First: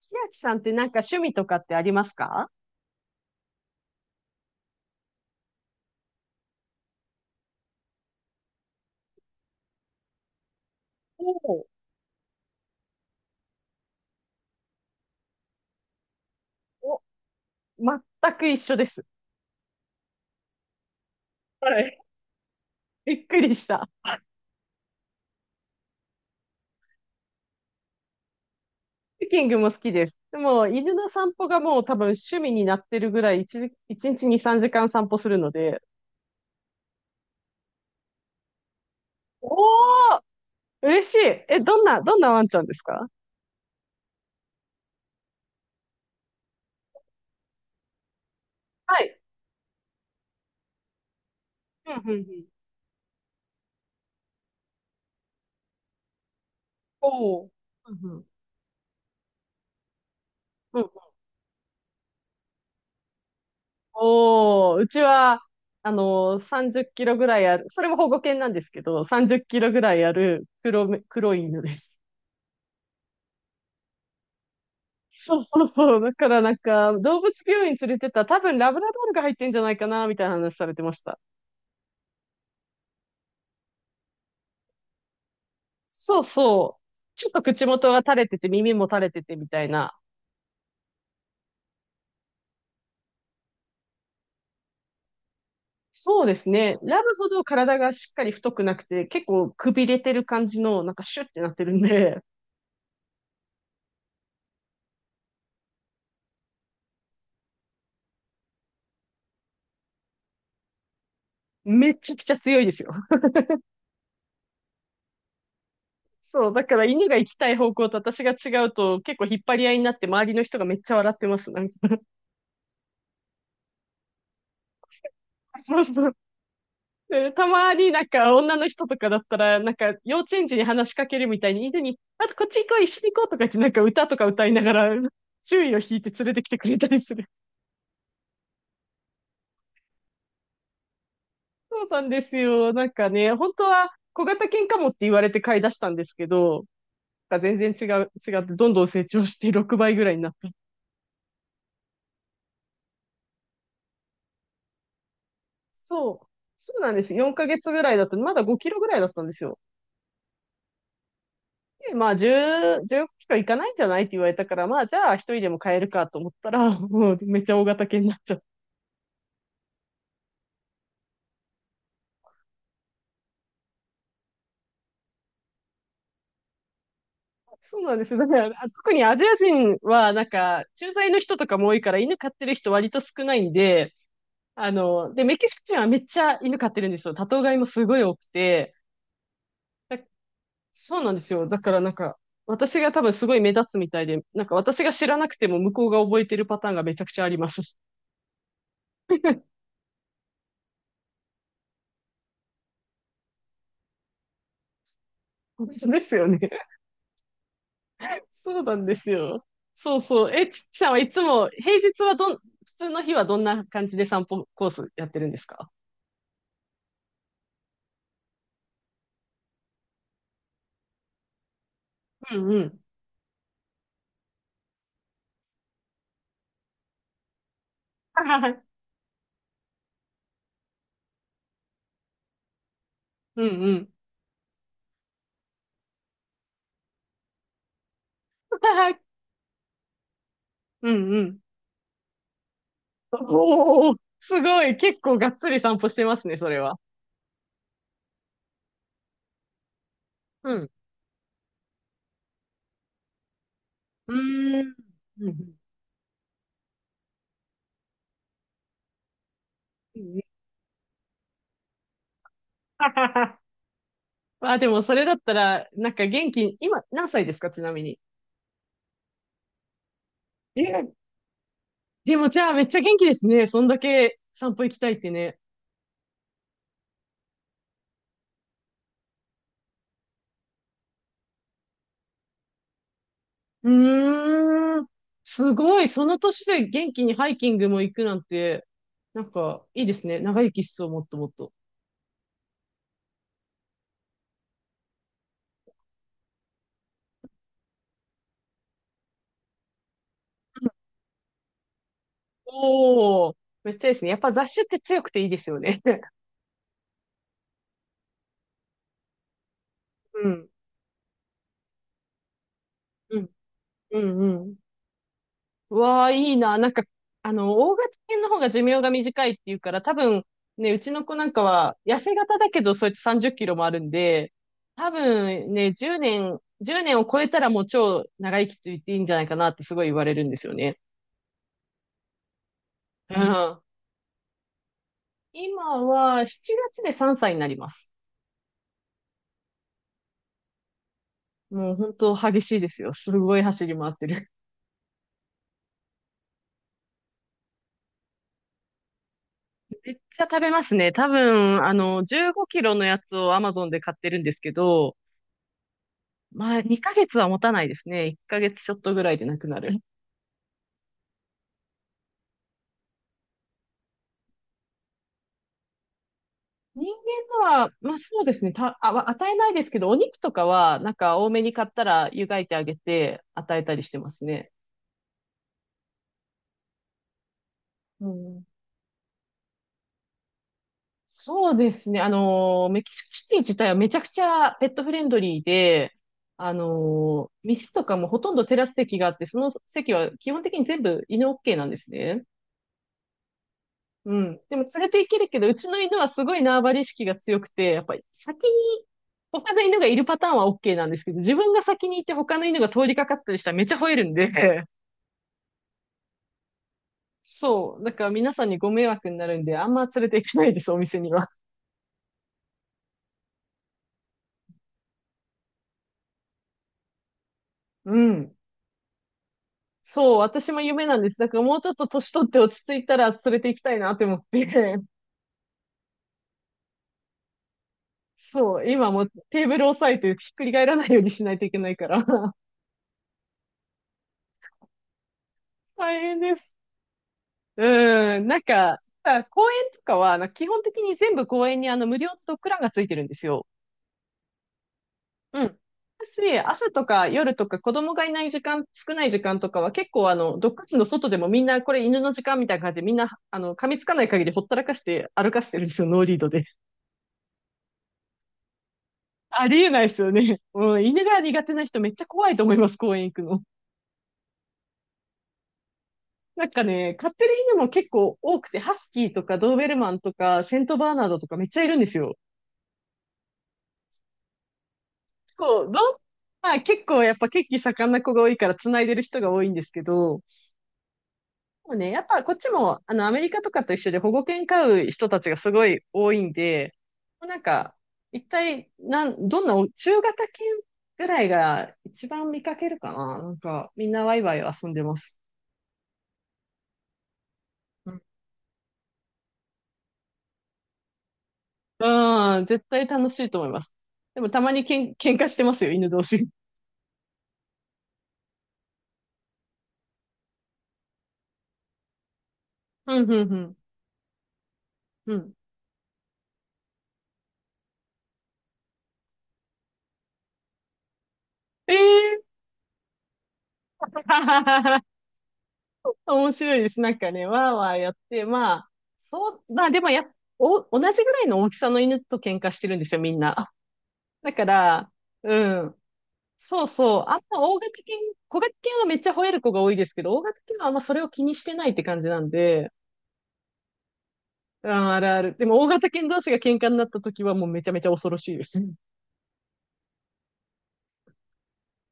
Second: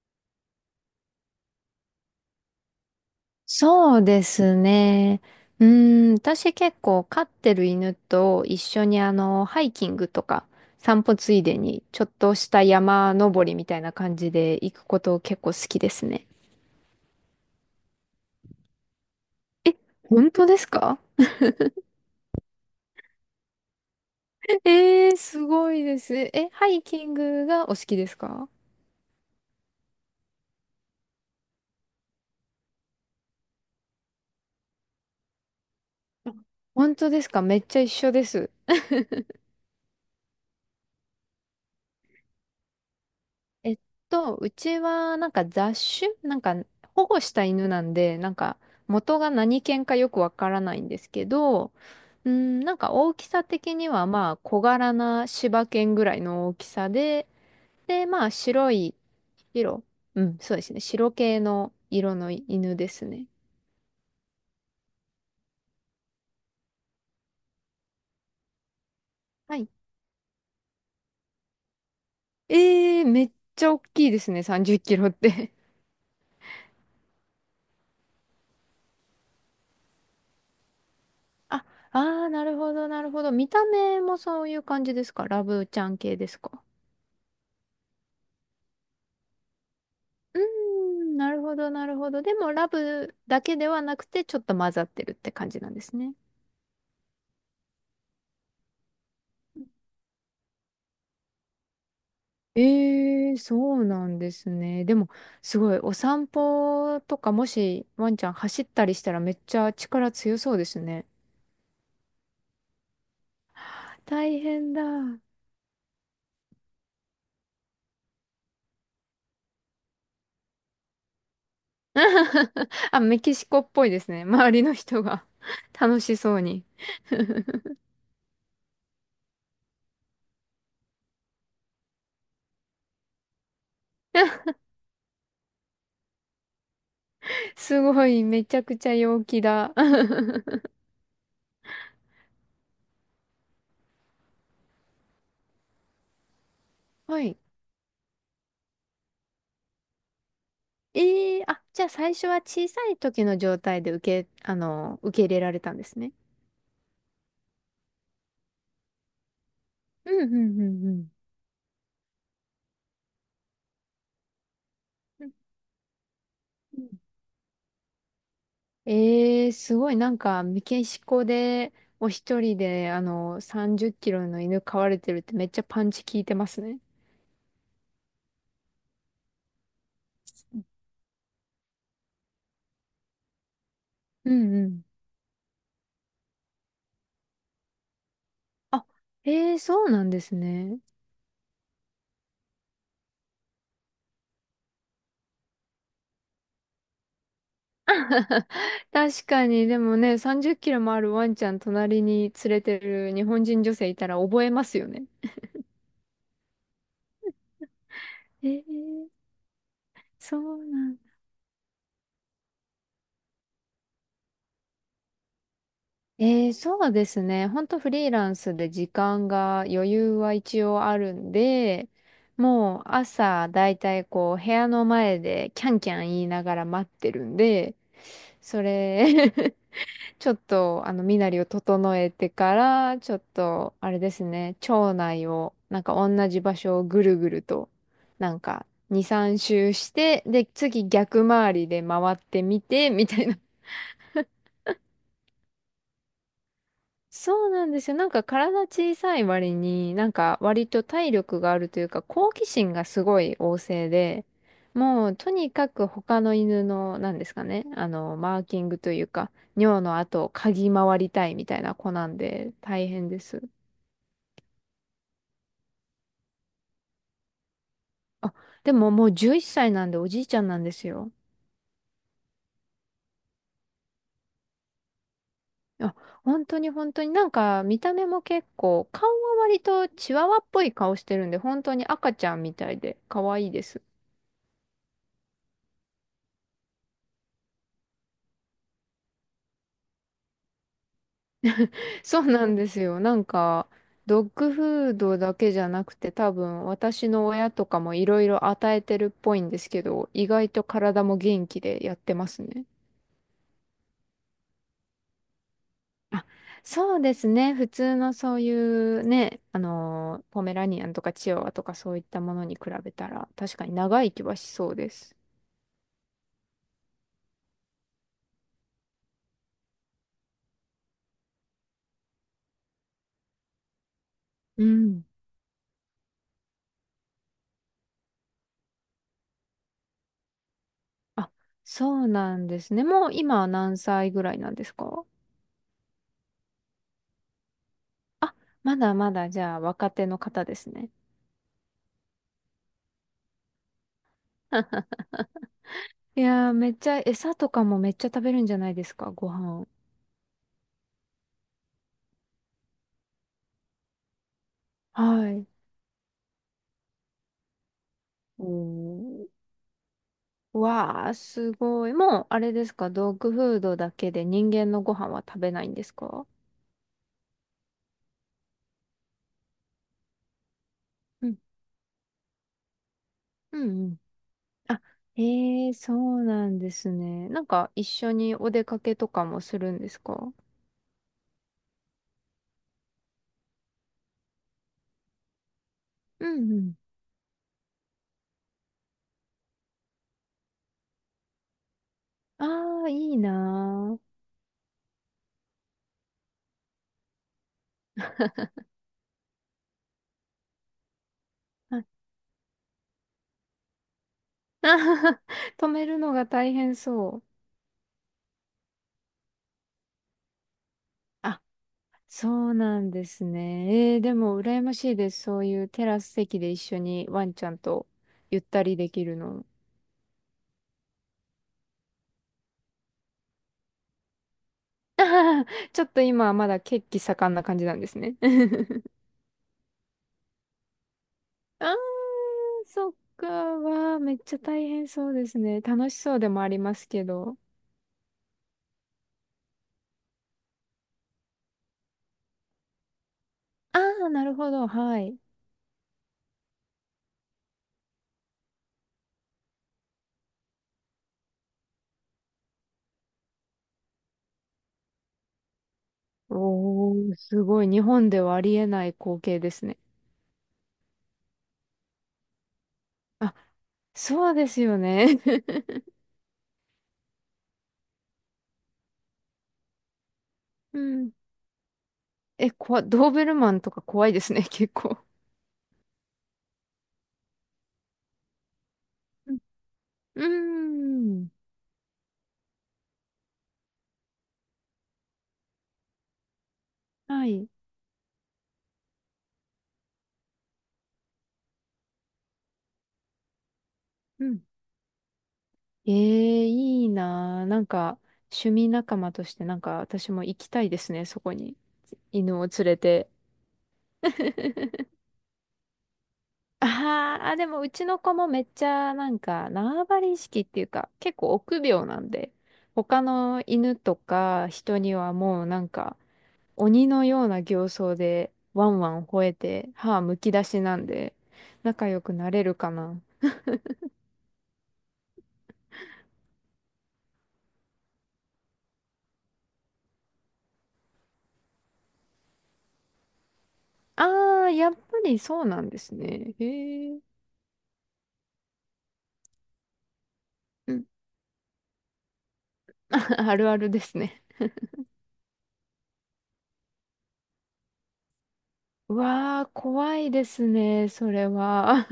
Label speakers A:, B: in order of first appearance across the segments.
A: 千秋さんってなんか趣味とかってありますか？
B: そうですね。私結構飼ってる犬と一緒にハイキングとか散歩
A: お
B: ついで
A: う。
B: にちょっとした山登りみたいな感じで行くこと結構好きですね。
A: お、全く一緒です。
B: え、本当ですか？
A: はい。びっくりした。ハ
B: えー、すごいです。え、ハイキングがお好きですか？
A: ッキングも好きです。でも、犬の散歩がもう多分趣味になってるぐらい、1、一日一日に3時間散歩するので、
B: 本当ですか？めっちゃ一緒です。
A: おー、嬉しい。え、どんなワンちゃんですか？
B: えっうちはなんか雑種、なんか保護した犬なんで、なんか
A: は
B: 元
A: い。
B: が何犬かよくわからないんですけど、
A: うんうんう
B: う
A: ん。
B: ん、なんか大きさ的にはまあ小柄な柴犬ぐらいの大きさで、
A: おー、う
B: で、
A: んう
B: ま
A: ん
B: あ白い、白、うん、そうですね、
A: うん。
B: 白系の色の犬ですね。
A: おー、うちは、30キロぐらいある、それも保護犬なんですけど、30キ
B: はい。
A: ロぐらいある黒い犬です。
B: えー、めっちゃ大きいですね、30キロっ
A: そう
B: て。
A: そ うそう。だからなんか、動物病院連れてったら多分ラブラドールが入ってんじゃないかな、みたいな話されてました。
B: あ、あー、なるほど、なるほど。見た目もそういう感じですか？ラブちゃん系
A: そう
B: ですか？
A: そう。ちょっと口元が垂れてて、耳も垂れててみたいな。
B: うーん、なるほど、なるほど。でも、ラブだけではなくて、ちょっと混ざってるって感じなんですね。
A: そうですね。ラブほど体がしっかり太くなくて、結構くびれてる感じの、なんかシュッてなってるんで、
B: ええ、そうなんですね。でも、すごい、お散歩とか、もし、ワンちゃん走ったりしたら、めっちゃ力強そうですね。
A: めちゃくちゃ強いですよ。
B: 大変だ。
A: そう、だから犬が行きたい方向と私が違うと、結構引っ張り合いになって、周りの人がめっちゃ笑ってます。なんか。
B: あ、メキシコっぽいですね。周りの人が
A: そう
B: 楽
A: そう。
B: しそうに。
A: で、たまになんか女の人とかだったら、なんか幼稚園児に話しかけるみたいに、犬に、あとこっち行こう、一緒に行こうとか言ってなんか歌とか歌い ながら、注意を引いて連れてきてくれたりする。
B: すごい、めちゃくちゃ陽気だ。
A: そうなんですよ。なんかね、本当は小型犬かもって言われて飼い出したんですけど、
B: は
A: な
B: い。
A: んか全然違う、違ってどんどん成長して6倍ぐらいになった。
B: ええ、あ、じゃあ最初は小さい時の状態で受け入れられたんです
A: そ
B: ね。
A: う。そうなんです。4ヶ月ぐらいだったまだ5キロぐらいだったんですよ。
B: うん、うん、うん、うん。
A: で、まあ10、5キロいかないんじゃないって言われたから、まあじゃあ一
B: うん
A: 人でも飼えるかと思ったら、
B: うん、
A: もうめっちゃ大型犬になっちゃっ。
B: ええ、すごい、なんか、メキシコで、お一人で、30キロの犬飼われてるってめっちゃパンチ効いてますね。
A: そうなんですよ。だから、あ、特にアジア人は、なんか、駐在の人とかも多いから、犬飼ってる人割と少ないんで、
B: うんうん。
A: で、メキシコ人はめっちゃ犬飼ってるんですよ。多頭飼いもすごい多くて、
B: あ、ええ、そうなんですね。
A: そうなんですよ。だからなんか、私が多分すごい目立つみたいで、なんか私が知らなくても向こうが覚えてるパターンがめちゃくちゃあります。
B: 確かに、でもね、30キロもあるワンちゃん隣に連れてる日本人女性いたら覚えますよね。
A: 本当ですよね。そうなんです
B: ええ、
A: よ。そうそう。
B: そ
A: え、ち
B: う
A: き
B: な
A: さんは
B: ん、
A: いつも、平日はどん、普通の日はどんな感じで散歩コースやってるんですか？
B: えー、そうですね。ほんとフリーランスで時間が余裕は一応あるんで、
A: うんう
B: も
A: ん。
B: う朝だいたいこう部屋の前でキャンキャン言いながら待ってるんで、それ ちょっと身なりを整えてから、ちょっ
A: うんう
B: とあ
A: ん。
B: れですね、町内をなんか同じ場所をぐるぐると、なんか2、3周して、で次
A: うんう
B: 逆
A: ん。
B: 回りで回ってみてみたいな。
A: おお、すごい。結構がっつり散歩してますね、それは。
B: そうなんですよ。なんか体小さい割に、なんか
A: う
B: 割
A: ん。
B: と体力があるというか、好奇心がすごい旺盛
A: う
B: で、
A: ーん。
B: もう
A: うんう
B: とに
A: ん
B: かく他の犬の、なんですかね、マーキングというか、尿の
A: うん。
B: 跡を嗅ぎ回りたいみたいな子なんで、大
A: はは
B: 変で
A: は。
B: す。
A: ま あ、でもそれだったら、なんか元気、今何歳ですか、ちなみに。
B: あ、でももう11歳なんでおじいちゃんなんです
A: え、
B: よ。
A: でもじゃあめっちゃ元気ですね。そんだけ散歩行きたいってね。
B: あ、本当に、本当になんか見た目も結構、顔は割とチワワっぽい顔してるんで、本当に赤ちゃんみたいで可愛いです。
A: うーん。すごい。その年で元気にハイキングも行くなんて、なんかいいですね。長生きしそう、もっともっと。
B: そうなんですよ。なんか、ドッグフードだけじゃなくて、多分私の親とかもいろいろ与えてるっぽいんですけど、意外と体も元気でやってますね。
A: おお、めっちゃいいですね。やっぱ雑種って強くていいですよね。
B: あ、そうですね。普通のそういうね、
A: う
B: ポ
A: ん。
B: メラニアンとかチワワとかそういったものに比べた
A: う
B: ら、
A: ん
B: 確かに
A: う
B: 長生
A: ん
B: き
A: う
B: はし
A: ん。
B: そうです。
A: うわあ、いいな。なんか、大型犬の方が寿命が短いっていうから、多分、ね、うちの子なんかは、痩せ型だけど、そうやって30キロもあるんで、
B: う
A: 多
B: ん。
A: 分ね、10年、1年を超えたらもう超長生きと言っていいんじゃないかなってすごい言われるんですよね。
B: あ、そうなんですね。もう
A: う
B: 今は
A: ん。
B: 何歳ぐらいなんですか？
A: 今は7月で3歳になります。
B: あ、まだまだじゃあ若手の方ですね。
A: もう本当激しいですよ。すごい走り回ってる。
B: いやー、めっちゃ、餌とかもめっちゃ食べるんじゃないですか、ご飯。
A: めっちゃ食べますね。多分、15キロのやつを Amazon で買ってるんですけど、
B: はい。
A: まあ、2ヶ月は持たないですね。1
B: お
A: ヶ月ちょっとぐらいで
B: ー。
A: なくなる。
B: わー、すごい。もう、あれですか、ドッグフードだけで人間のご飯は食べないんですか？
A: 人間のは、まあそうですね。た、あ、わ与えないですけど、お肉とかは、なんか
B: う
A: 多
B: ん。
A: めに買ったら湯がいてあげて与
B: う
A: え
B: ん
A: たり
B: う
A: して
B: ん。
A: ますね。
B: あ、えー、そうなんですね。なんか、一
A: う
B: 緒に
A: ん。
B: お出かけとかもするんですか？
A: そうですね。メキシコシティ自体はめちゃくちゃペットフレンドリーで、
B: うんうん。
A: 店とかもほとんどテラス席があって、その席は基本的に全部犬 OK なんですね。
B: あー、いいな
A: うん。でも連れて行けるけど、うちの犬はすごい縄張り意識が強くて、やっぱり先に他の犬がいるパターンは OK なんですけど、自分が
B: ー。あ
A: 先に行って他の犬が通りかかったりしたらめっちゃ吠えるんで、
B: 止めるのが大変 そう。
A: そう。だから皆さんにご迷惑になるんで、あんま連れて行かないです、お店には。
B: あ、そうなんですね。えー、でも羨ましいです。そういうテラス席で一緒にワンちゃんと
A: うん。
B: ゆったりできるの。
A: そう、私も夢なんです。だからもうちょっと年取って落ち着いたら連れて行きたいなって思って。
B: あはは、ちょっと今はまだ血気盛んな感じなんですね。
A: そう、今もうテーブル押さえてひっくり返らないようにしないといけ
B: あ
A: ない
B: ー、
A: から。
B: そっか。わー、めっちゃ大変そうですね。楽し
A: 大
B: そ
A: 変
B: うで
A: で
B: もあ
A: す。
B: りますけど。
A: うん、なんか、あ、公園とかは、なんか基本的に全部公園に無料のドッグランがついてるんですよ。
B: ああ、なるほど。はい。
A: うん。私、朝とか夜とか子供がいない時間、少ない時間とかは結構ドッグランの外でもみんなこれ犬の時間みたいな感じでみんな、噛みつかない限りほったらかして歩かしてるんですよ、ノーリードで。
B: おー、すごい。日本ではありえない光景
A: あ
B: で
A: り
B: す
A: え
B: ね。
A: ないですよね。うん、犬が苦手な人めっちゃ怖いと思います、公園行く
B: あ、
A: の。
B: そうですよね。
A: なんかね、飼ってる犬も結構多くて、ハスキーとかドーベルマンとかセント
B: う
A: バーナー
B: ん。
A: ドとかめっちゃいるんですよ。
B: え、こわ、ドーベルマンとか怖いですね、結構。
A: 構、どん、まあ結構やっぱ血気盛んな子が多いから繋いでる人が多いんですけど、
B: うーん。
A: もうね、やっぱこっちも、アメリカとかと一緒で保護犬飼う人たちがすごい多いんで、も
B: は
A: うなん
B: い。
A: か、一体、なん、どんなお、中型犬ぐらいが一番見かけるかななんか、みんなワイ
B: う
A: ワイ
B: ん。
A: 遊んでます。
B: ええ、いいなあ。なんか、趣味仲間として、なんか、私も行きたいですね、そこに。
A: うん、
B: 犬
A: うん、
B: を
A: 絶
B: 連れ
A: 対楽
B: て。
A: しいと思います。でもたまに喧嘩してますよ、犬同士。
B: あーあ、でも、うちの子もめっちゃ、なんか、縄張り意識っていうか、結構臆病なんで、
A: う
B: 他
A: ん、うん、う
B: の
A: ん。
B: 犬とか人には
A: うん。
B: もう、なんか、鬼のような形相で、ワンワン吠えて、歯むき出しなんで、
A: ええ
B: 仲良く
A: ー。
B: なれるかな。
A: 面白いです。なんかね、わーわーやって、まあ、そう、まあでもや、お、同じぐらいの大きさの犬と喧嘩してるんですよ、みんな。だ
B: あ
A: か
B: あ、やっぱ
A: ら、
B: り
A: う
B: そうなん
A: ん。
B: ですね。
A: そう
B: へ
A: そ
B: え。
A: う。あんま大型犬、小型犬はめっちゃ吠える子が多いですけど、大型犬はあ
B: う
A: んま
B: ん。
A: それを気にしてないって感じなんで、
B: あるあるですね。
A: うん、あるある。でも大型犬同士が喧嘩になった時はもうめちゃめちゃ恐ろしいです。
B: うわあ、怖いですね、それは。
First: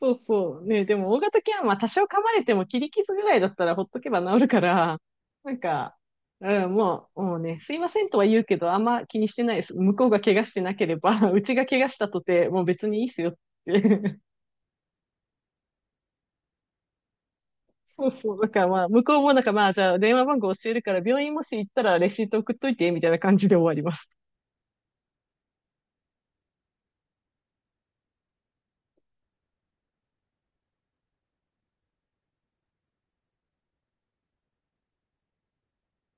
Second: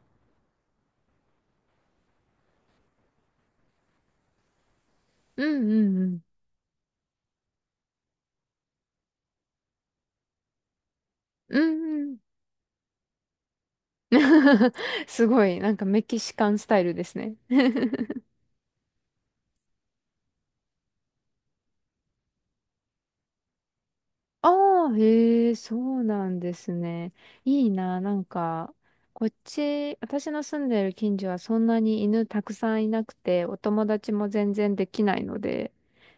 A: そうそう。ね、でも大型犬はまあ多少噛まれても切り傷ぐらいだったらほっとけば治るから、
B: う
A: なん
B: んう
A: か、
B: んうん。
A: うん、もうね、すいませんとは言うけど、あんま気にしてないです。向こうが怪我してなければ、うち
B: う
A: が怪我し
B: ん
A: た
B: うん。
A: とて、もう別にいいっすよって。
B: すごい、なんかメキシカンスタイルですね。
A: そうそう。だからまあ、向こうもなんかまあ、じゃあ電話番号教えるから、病院もし行ったらレシート送っといて、みたいな感じで終わります。
B: ああ、へえ、そうなんですね。いいな、なんか、こっち、私の住んでる近所はそんなに犬たくさんいなくて、お友達も全然できないので、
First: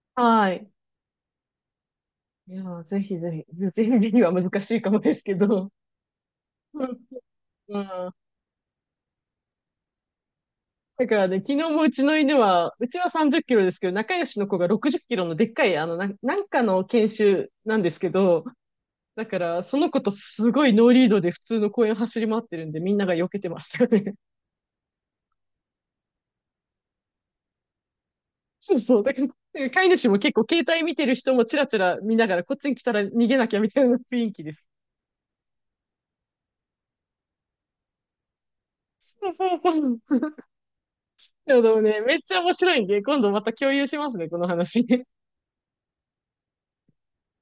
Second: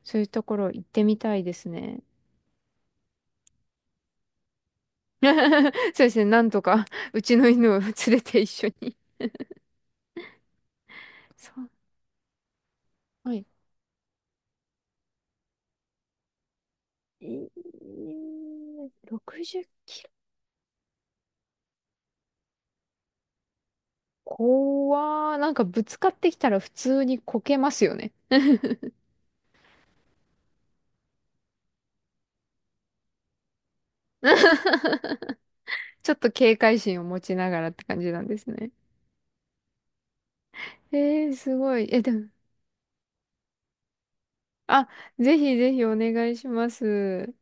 B: そういうと
A: は
B: こ
A: い。
B: ろ行ってみたいですね。
A: いやー、ぜひぜひ、ぜひぜひは難しいかもですけど。
B: そうですね、なんと
A: う
B: か、
A: ん。
B: うちの犬
A: う
B: を連
A: ん、
B: れて一緒に。
A: だからね、昨
B: そ
A: 日
B: う、
A: もうちの犬は、うちは
B: は
A: 30キ
B: い。
A: ロですけど、仲良しの子が60キロのでっかい、あの、なんかの研
B: え
A: 修
B: ー、
A: なんですけど、だか
B: 60
A: ら、
B: キ
A: その子
B: ロ。
A: とすごいノーリードで普通の公園走り回ってるんで、みんなが避けてましたよね。
B: 怖ー。なんかぶつかってきたら普通にこけますよね。
A: そうそう。だから、飼い主も結構携帯見てる人もチラチラ見ながら、こっちに来たら逃げなきゃみたいな雰囲気です。
B: ちょっと警戒心を持ちながらって感じなんですね。
A: そうそうそう。
B: えー、
A: で
B: すご
A: も
B: い。
A: ね、
B: え、で
A: めっ
B: も、
A: ちゃ面白いんで、今度また共有しますね、この話。
B: あ、ぜひぜひお願いします。